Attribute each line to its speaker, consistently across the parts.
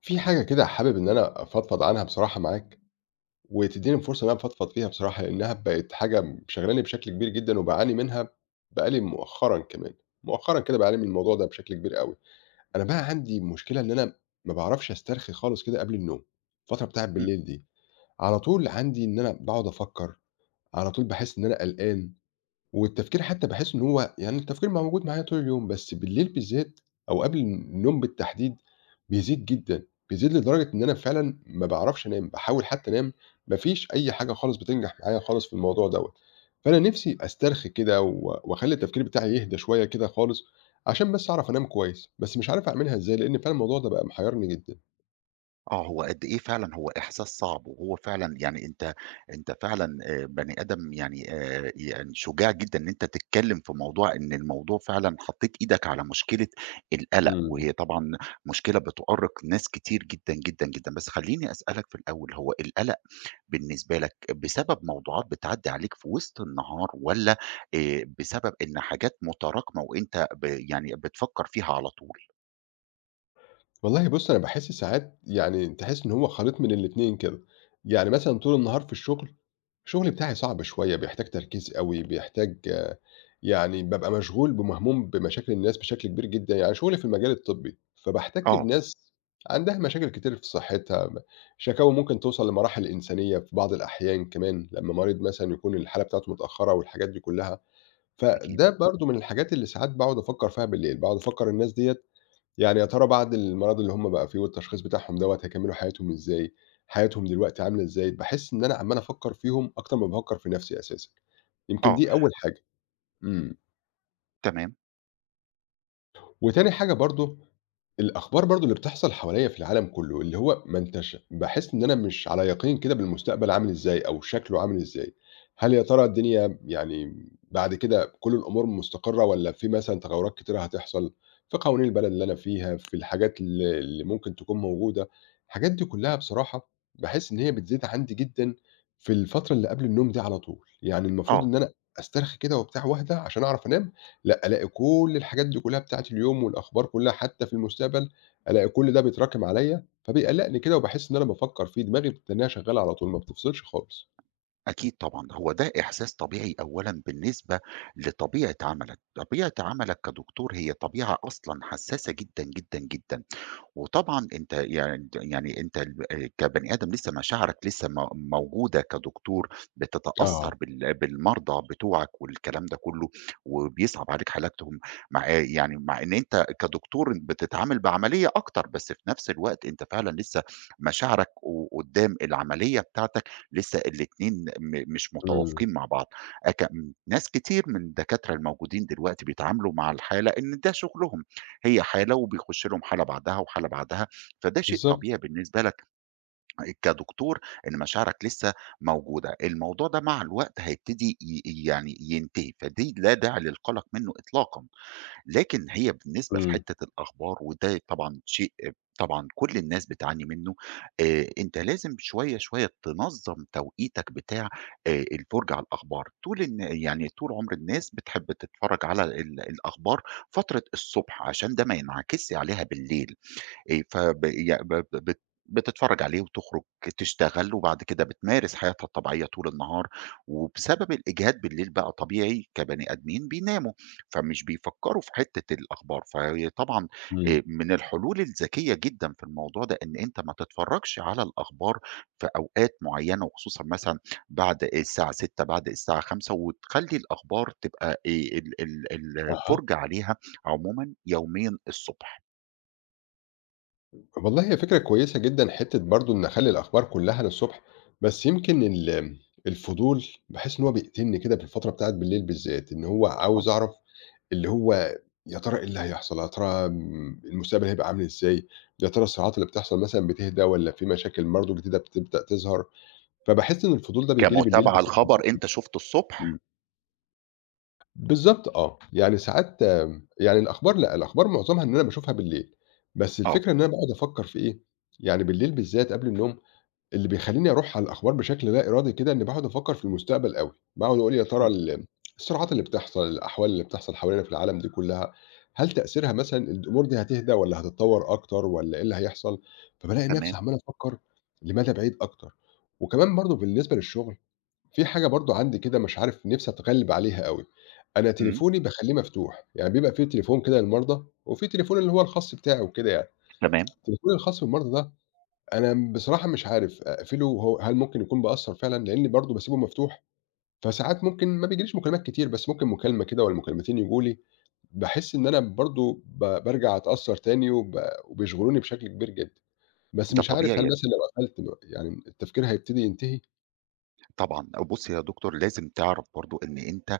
Speaker 1: في حاجة كده حابب إن أنا أفضفض عنها بصراحة معاك، وتدّيني فرصة إن أنا أفضفض فيها بصراحة، لإنها بقت حاجة شاغلاني بشكل كبير جدًا وباعاني منها بقى لي مؤخرًا كمان، مؤخرًا كده باعاني من الموضوع ده بشكل كبير أوي. أنا بقى عندي مشكلة إن أنا ما باعرفش أسترخي خالص كده قبل النوم، الفترة بتاعة
Speaker 2: إمم.
Speaker 1: بالليل دي، على طول عندي إن أنا باقعد أفكّر، على طول باحس إن أنا قلقان. والتفكير حتى باحس إن هو يعني التفكير ما هو موجود معايا طول اليوم، بس بالليل بالذات أو قبل النوم بالتحديد بيزيد جدًا، بيزيد لدرجة إن أنا فعلًا ما باعرفش أنام، باحاول حتى أنام ما فيش أي حاجة خالص بتنجح معايا خالص في الموضوع دوّة، فأنا نِفْسي أسترخي كده و وأخلّي التفكير بتاعي يهدى شوية كده خالص، عشان بس أعرف أنام كويس، بس مش عارف أعملها إزاي لإن فعلًا الموضوع ده بقى محيّرني جدًا.
Speaker 2: آه، هو قد إيه فعلًا هو إحساس صعب، وهو فعلًا يعني أنت فعلًا بني آدم يعني يعني شجاع جدًا إن أنت تتكلّم في موضوع إن الموضوع فعلًا حطّيت إيدك على مشكلة القلق،
Speaker 1: إمم.
Speaker 2: وهي طبعًا مشكلة بتؤرّق ناس كتير جدًا، جدًا، جدًا. بس خلّيني أسألك في الأول، هو القلق بالنسبة لك بسبب موضوعات بتعدّي عليك في وسط النهار والّا بسبب إن حاجات متراكمة وأنت يعني بتفكّر فيها على طول؟
Speaker 1: والله بُص، أنا باحس ساعات يعني تحس إن هو خليط من الاتنين كده، يعني مثلًا طول النهار في الشغل، الشغل بتاعي صعب شوية، بيحتاج تركيز أوي، بيحتاج يعني بابقى مشغول بمهموم بمشاكل الناس بشكل كبير جدًا، يعني شغلي في المجال الطبي، فباحتك
Speaker 2: آه،
Speaker 1: بناس عندها مشاكل كتير في صحتها، شكاوى ممكن توصل لمراحل إنسانية في بعض الأحيان كمان، لمّا مريض مثلًا يكون الحالة بتاعته متأخرة والحاجات دي كلها،
Speaker 2: أكيد.
Speaker 1: فده برضه من الحاجات اللي ساعات باقعد أفكر فيها بالليل، باقعد أفكر الناس ديّة يعني يا ترى بعد المرض اللي هم بقى فيه والتشخيص بتاعهم دوّة هيكمّلوا حياتهم إزاي، حياتهم دلوقتي عاملة إزاي؟ باحس إن أنا عمّال أفكّر فيهم أكتر ما بافكّر في نَفْسي أساسًا، يمكن
Speaker 2: آه،
Speaker 1: دي أول حاجة. إمم.
Speaker 2: تمام،
Speaker 1: وتاني حاجة برضه، الأخبار برضه اللي بتحصل حواليّا في العالم كلّه، اللي هو ما أنتش باحس إن أنا مش على يقين كده بالمستقبل عامل إزاي أو شكله عامل إزاي، هل يا ترى الدنيا يعني بعد كده كل الأمور مستقرة والّا في مثلًا تغيُّرات كتيرة هتحصل في قوانين البلد اللي أنا فيها، في الحاجات اللي ممكن تكون موجودة، الحاجات دي كلّها بصراحة باحس إن هي بتزيد عندي جدًا في الفترة اللي قبل النوم دي على طول، يعني المفروض
Speaker 2: آه.
Speaker 1: إن أنا أسترخي كده وبتاع واهدى عشان أعرف أنام لأ، ألاقي كل الحاجات دي كلها بتاعة اليوم والأخبار كلها حتى في المستقبل، ألاقي كل ده بيتراكم عليَّ، فبيقلّقني كده وباحس إن أنا بافكّر فيه، دماغي بتتنّيها شغّالة على طول ما بتفصلش خالص.
Speaker 2: أكيد طبعًا، هو ده إحساس طبيعي أولًا بالنسبة لطبيعة عملك، طبيعة عملك كدكتور هي طبيعة أصلًا حساسة جدًا، جدًا، جدًا. وطبعًا أنت يعني أنت ال كبني آدم لسه مشاعرك لسه موجودة كدكتور،
Speaker 1: آه،
Speaker 2: بتتأثّر بالمرضى بتوعك والكلام ده كلّه، وبيصعب عليك حالاتهم، مع يعني مع إن أنت كدكتور بتتعامل بعملية أكتر، بس في نفس الوقت أنت فعلًا لسه مشاعرك و قدّام العملية بتاعتك لسه الاتنين مش
Speaker 1: إمم،
Speaker 2: متوافقين مع بعض. أك ناس كتير من الدكاترة الموجودين دلوقتي بيتعاملوا مع الحالة إن ده شغلهم، هي حالة وبيخش لهم حالة بعدها وحالة بعدها، فده شيء
Speaker 1: بالضبط،
Speaker 2: طبيعي بالنسبة لك كدكتور إن مشاعرك لسه موجودة، الموضوع ده مع الوقت هيبتدي يعني ينتهي، فدي لا داعي للقلق منه إطلاقًا. لكن هي بالنسبة
Speaker 1: إمم،
Speaker 2: لحتّة الأخبار وده طبعًا شيء طبعًا كل الناس بتعاني منّه، أنت لازم شوية، شوية تنظّم توقيتك بتاع الفُرجة على الأخبار، طول الن يعني طول عُمر الناس بتحب تتفرّج على الأخبار فترة الصبح عشان ده ما ينعكسش عليها بالليل. فب يع ب ب بت بتتفرّج عليه وتخرج تشتغل، وبعد كده بتمارس حياتها الطبيعية طول النهار، وبسبب الإجهاد بالليل بقى طبيعي كبني آدمين بيناموا، فمش بيفكّروا في حتّة الأخبار، فهي طبعًا
Speaker 1: إمم،
Speaker 2: من الحلول الذكية جدًا في الموضوع ده إن أنت ما تتفرّجش على الأخبار في أوقات معيّنة، وخصوصًا مثلًا بعد الساعة 18:00 بعد الساعة 17:00 وتخلّي الأخبار تبقى ال ال
Speaker 1: أها.
Speaker 2: الفُرجة عليها عمومًا يوميًا الصبح.
Speaker 1: والله هي فكرة كويسة جدًا حتّة برضه إن أخلّي الأخبار كلّها للصبح، بس يمكن الفضول باحس إن هو بيقتلني كده في الفترة بتاعة بالليل بالذات، إن هو
Speaker 2: آه.
Speaker 1: عاوز أعرف اللي هو يا ترى إيه اللي هيحصل، يا ترى المستقبل هيبقى عامل إزاي، يا ترى الصراعات اللي بتحصل مثلًا بتهدى والّا في مشاكل برضه جديدة بتبدأ تظهر، فباحس إن الفضول ده بييجي لي بالليل
Speaker 2: كمتابعة
Speaker 1: بشكل
Speaker 2: لخبر أنت شُفته الصبح؟
Speaker 1: إمم، بالضبط آه، يعني ساعات يعني الأخبار لأ، الأخبار معظمها إن أنا باشوفها بالليل، بس
Speaker 2: آه،
Speaker 1: الفكرة إن أنا باقعد أفكّر في إيه، يعني بالليل بالذات قبل النوم اللي بيخلّيني أروح على الأخبار بشكل لا إرادي كده، إنّي باقعد أفكّر في المستقبل أوي، باقعد أقول يا ترى
Speaker 2: إمم،
Speaker 1: الصراعات اللي بتحصل، الأحوال اللي بتحصل حوالينا في العالم دي كلّها، هل تأثيرها مثلًا الأمور دي هتهدى والّا هتتطوّر أكتر والّا إيه اللي هيحصل؟ فبالاقي نفسي
Speaker 2: تمام،
Speaker 1: عمّال أفكّر لمدى بعيد أكتر. وكمان برضه بالنسبة للشغل، في حاجة برضه عندي كده مش عارف نفسي أتغلِّب عليها أوي، أنا
Speaker 2: إمم،
Speaker 1: تليفوني باخلّيه مفتوح، يعني بيبقى في تليفون كده للمرضى وفي تليفون اللي هو الخاص بتاعي وكده يعني،
Speaker 2: تمام،
Speaker 1: التليفون الخاص بالمرضى ده أنا بصراحة مش عارف أقفله هو هل ممكن يكون بأثّر فعلًا؟ لإني برضه باسيبه مفتوح، فساعات ممكن ما بيجيليش مكالمات كتير، بس ممكن مكالمة كده والّا مكالمتين ييجوا لي، باحس إن أنا برضه بارجع أتأثّر تاني وبيشغلوني بشكل كبير جدًا. بس
Speaker 2: ده
Speaker 1: مش عارف هل
Speaker 2: طبيعي
Speaker 1: مثلًا لو قفلت يعني التفكير هيبتدي ينتهي؟
Speaker 2: طبعًا. بُصّي يا دكتور، لازم تعرف برضه إن أنت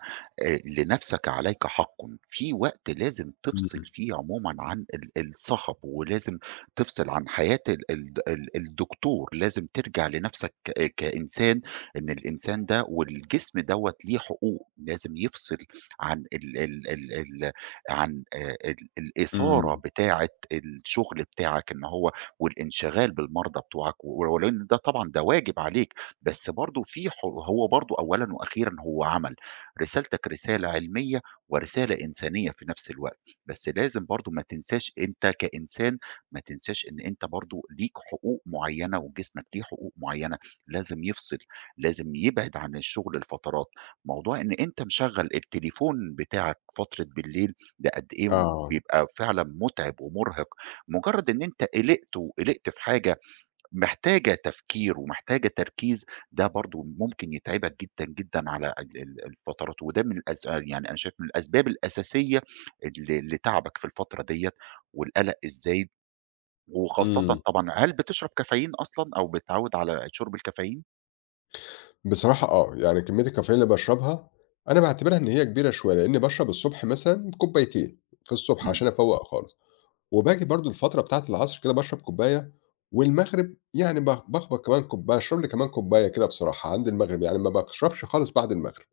Speaker 2: لنَفْسك عليك حَقٌّ. في وقت لازم تفصل
Speaker 1: إمم،
Speaker 2: فيه عمومًا عن الصَخب ولازم تفصل عن حياة ال ال ال الدكتور، لازم ترجع لنَفْسك كإنسان، إن الإنسان ده والجسم دوّة ليه حقوق، لازم يفصل عن ال ال ال ال عن ال الإثارة
Speaker 1: إمم،
Speaker 2: بتاعة الشغل بتاعك إن هو والانشغال بالمرضى بتوعك، ولو إن ده طبعًا ده واجب عليك. بس برضه في ح هو برضه أولًا وأخيرًا هو عمل، رسالتك رسالة علمية ورسالة إنسانية في نفس الوقت، بس لازم برضه ما تنساش أنت كإنسان ما تنساش إن أنت برضه ليك حقوق معيّنة وجسمك ليه حقوق معيّنة، لازم يفصل، لازم يبعد عن الشغل لفترات، موضوع إن أنت مشغّل التليفون بتاعك فترة بالليل ده قد إيه
Speaker 1: آه،
Speaker 2: بيبقى فعلًا مُتعب ومُرهق، مجرّد إن أنت قلقت وقلقت في حاجة محتاجة تفكير ومحتاجة تركيز، ده برضه ممكن يتعبك جدًا، جدًا على ال ال الفترات، وده من الأس يعني أنا شايف من الأسباب الأساسية لتعبك في الفترة ديّة، والقلق إزاي وخاصةً
Speaker 1: إمم.
Speaker 2: طبعًا هل بتشرب كافيين أصلًا أو بتتعود على شرب الكافيين؟
Speaker 1: بصراحة آه، يعني كمية الكافيين اللي باشربها أنا باعتبرها إن هي كبيرة شوية، لإني باشرب الصبح مثلًا كوبايتين في الصبح
Speaker 2: إمم،
Speaker 1: عشان أفوّق خالص. وباجي برضه الفترة بتاعة العصر كده باشرب كوباية، والمغرب يعني باخبط كمان كوباية باشرب لي كمان كوباية كده بصراحة عند المغرب، يعني ما باشربش خالص بعد المغرب،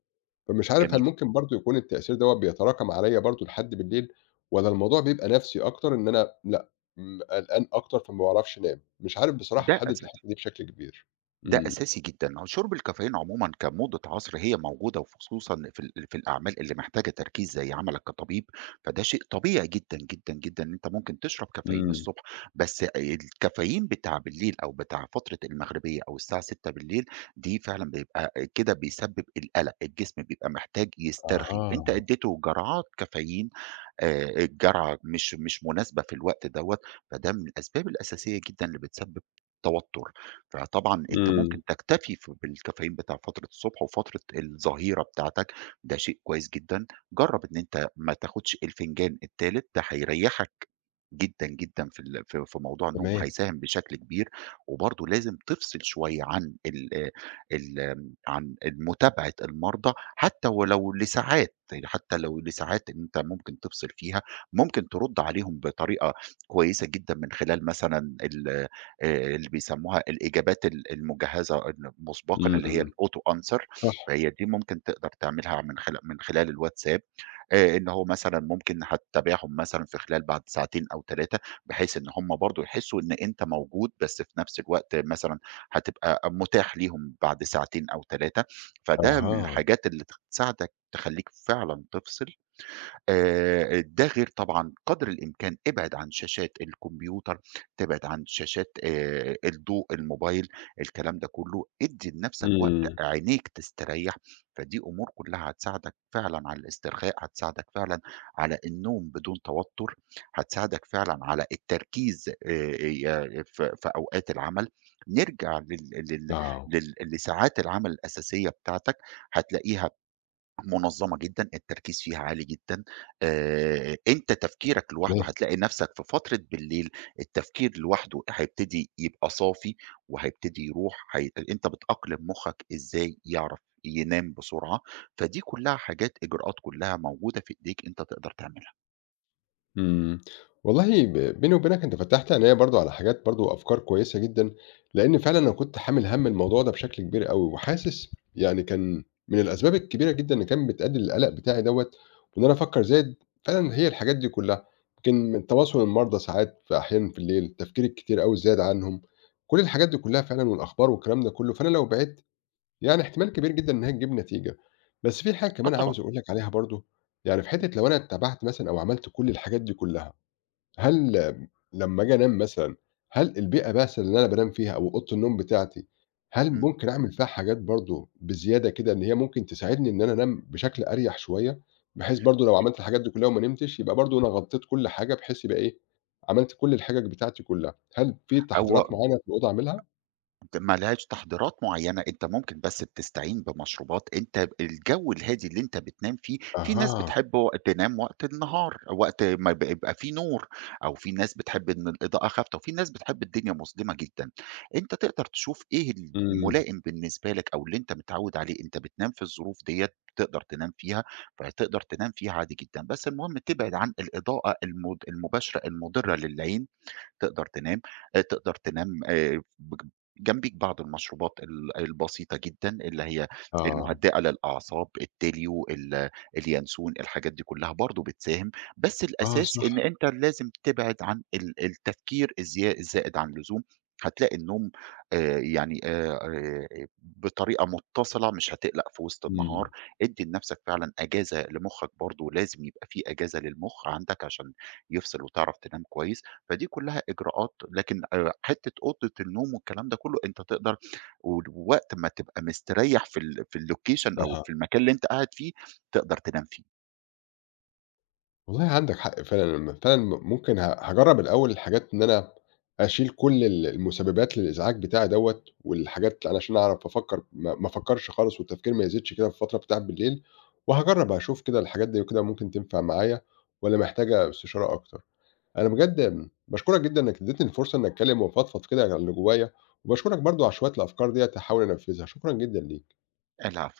Speaker 1: فمش عارف هل
Speaker 2: جميل،
Speaker 1: ممكن برضه يكون التأثير دوّة بيتراكم عليَّ برضه لحد بالليل، والّا الموضوع بيبقى نَفْسي أكتر إن أنا لأ، قلقان أكتر فما باعرفش أنام، مش عارف بصراحة
Speaker 2: ده
Speaker 1: أحدد الحتّة
Speaker 2: أساسي.
Speaker 1: دي بشكل كبير.
Speaker 2: ده
Speaker 1: إمم،
Speaker 2: أساسي جدًا، هو شُرب الكافيين عمومًا كمُضِة عصر هي موجودة وخصوصًا في الأعمال اللي محتاجة تركيز زي عملك كطبيب، فده شيء طبيعي جدًا، جدًا، جدًا إن أنت ممكن تشرب كافيين
Speaker 1: إمم،
Speaker 2: الصبح، بس الكافيين بتاع بالليل أو بتاع فترة المغربية أو الساعة 18:00 دي فعلًا بيبقى كده بيسبب القلق، الجسم بيبقى محتاج يسترخي، أنت
Speaker 1: أها،
Speaker 2: اديته جرعات كافيين الجرعة مش مناسبة في الوقت دوّة، فده من الأسباب الأساسية جدًا اللي بتسبب توتر. فطبعًا أنت
Speaker 1: إمم،
Speaker 2: ممكن تكتفي بالكافيين بتاع فترة الصبح وفترة الظهيرة بتاعتك، ده شيء كويس جدًا. جرّب إن أنت ما تاخدش الفنجان التالت، ده هيريّحك جدًا، جدًا في في موضوع النوم
Speaker 1: تمام،
Speaker 2: هيساهم بشكل كبير، وبرضه لازم تفصل شوية عن ال ال عن متابعة المرضى حتى ولو لساعات، حتى لو لساعات إن أنت ممكن تفصل فيها، ممكن ترُد عليهم بطريقة كويسة جدًا من خلال مثلًا ال اللي بيسموها الإجابات المجهزة مسبقًا اللي هي
Speaker 1: إمم،
Speaker 2: الauto answer
Speaker 1: صح،
Speaker 2: فهي دي ممكن تقدر تعملها من خلال الواتساب إن هو مثلًا ممكن هتتابعهم مثلًا في خلال بعد ساعتين أو 3 بحيث إن هم برضه يحسّوا إن أنت موجود، بس في نفس الوقت مثلًا هتبقى متاح ليهم بعد ساعتين أو 3 فده من
Speaker 1: أها،
Speaker 2: الحاجات اللي تساعدك تخلّيك فعلًا تفصل ده غير طبعًا قدر الإمكان ابعد عن شاشات الكمبيوتر، تبعد عن شاشات الضوء، الموبايل، الكلام ده كله، ادّي لنفْسك وقت
Speaker 1: إمم،
Speaker 2: عينيك تستريّح، فدي أمور كلّها هتساعدك فعلًا على الاسترخاء، هتساعدك فعلًا على النوم بدون توتُّر، هتساعدك فعلًا على التركيز ي ف في أوقات العمل، نرجع لل لل
Speaker 1: آه،
Speaker 2: لل لساعات العمل الأساسية بتاعتك، هتلاقيها منظمة جدًا، التركيز فيها عالي جدًا، أنت تفكيرك لوحده
Speaker 1: تمام.
Speaker 2: هتلاقي نفسك في فترة بالليل التفكير لوحده هيبتدي يبقى صافي، وهيبتدي يروح هي أنت بتأقلم مخّك إزاي يعرف ينام بسرعة، فدي كلها حاجات إجراءات كلها موجودة في إيديك أنت تقدر تعملها.
Speaker 1: إمم. والله بيني وبينك أنت فتّحت عينيّا برضه على حاجات برضه وأفكار كويسة جدًا، لإن فعلًا أنا كنت حامل هَم الموضوع ده بشكل كبير أوي، وحاسس يعني كان من الأسباب الكبيرة جدًا اللي كانت بتأدّي للقلق بتاعي دوّة، وإن أنا أفكّر زايد فعلًا هي الحاجات دي كلّها، يمكن من تواصل المرضى ساعات في أحيان في الليل، التفكير الكتير أوي الزايد عنهم، كل الحاجات دي كلّها فعلًا والأخبار والكلام ده كلّه، فأنا لو بعدت يعني احتمال كبير جدًا إنها تجيب نتيجة، بس في حاجة
Speaker 2: آه
Speaker 1: كمان
Speaker 2: طبعًا،
Speaker 1: عاوز أقول لك عليها برضه، يعني في حتّة لو أنا اتّبعت مثلًا أو عملت كل الحاجات دي كلّها، هل لمّا آجي أنام مثلًا، هل البيئة مثلًا اللي أنا بانام فيها أو أوضة النوم بتاعتي، هل
Speaker 2: إمم،
Speaker 1: ممكن أعمل فيها حاجات برضه بزيادة كده إن هي ممكن تساعدني إن أنا أنام بشكل أريح شوية، بحيث برضه لو
Speaker 2: إمم،
Speaker 1: عملت الحاجات دي كلّها وما نمتش يبقى برضه أنا غطّيت كل حاجة بحيث يبقى إيه، عملت كل الحِجَج بتاعتي كلّها، هل في تحضيرات
Speaker 2: هو
Speaker 1: معيّنة في الأوضة أعملها؟
Speaker 2: ما لهاش تحضيرات معيّنة، أنت ممكن بس بتستعين بمشروبات أنت الجو الهادي اللي أنت بتنام فيه، في ناس
Speaker 1: أها،
Speaker 2: بتحب و تنام وقت النهار، وقت ما بيبقى في نور، أو في ناس بتحب إن الإضاءة خافتة، وفي ناس بتحب الدنيا مظلمة جدًا. أنت تقدر تشوف إيه
Speaker 1: إمم،
Speaker 2: الملائم بالنسبة لك أو اللي أنت متعوّد عليه، أنت بتنام في الظروف ديّة، تقدر تنام فيها، فتقدر تنام فيها عادي جدًا، بس المهم تبعد عن الإضاءة المباشرة المضرة للعين تقدر تنام، تقدر تنام بج جنبيك بعض المشروبات البسيطة جدًا اللي هي
Speaker 1: آه،
Speaker 2: المهدئة للأعصاب، التِليو، اليانسون، الحاجات دي كلها برضه بتساهم، بس
Speaker 1: آه
Speaker 2: الأساس إن
Speaker 1: صح.
Speaker 2: أنت لازم تبعد عن التفكير الزائد عن اللزوم، هتلاقي النوم يعني بطريقة متصلة مش هتقلق في وسط النهار،
Speaker 1: إمم،
Speaker 2: ادّي لنفْسك فعلًا أجازة لمخّك برضه لازم يبقى في أجازة للمخ عندك عشان يفصل وتعرف تنام كويس. فدي كلّها إجراءات لكن حتّة أوضة النوم والكلام ده كلّه أنت تقدر وقت ما تبقى مستريّح في الlocation أو
Speaker 1: أها،
Speaker 2: في المكان اللي أنت قاعد فيه، تقدر تنام فيه.
Speaker 1: والله عندك حق فعلًا، لمّا فعلًا ممكن هاجرّب الأول الحاجات إن أنا أشيل كل ال المسببات للإزعاج بتاعي دوّة، والحاجات علشان أعرف أفكّر ما أفكّرش خالص والتفكير ما يزيدش كده في الفترة بتاعة بالليل، وهاجرّب هاشوف كده الحاجات دي وكده ممكن تنفع معايا والّا محتاجة استشارة أكتر. أنا بجد باشكرك جدًا إنك ادّيتني الفرصة إني أتكلّم وأفضفض كده عن اللي جوايا، وباشكرك برضه على شوية الأفكار ديّة هاحاول أنفّذها، شكرًا جدًا ليك.
Speaker 2: العفو.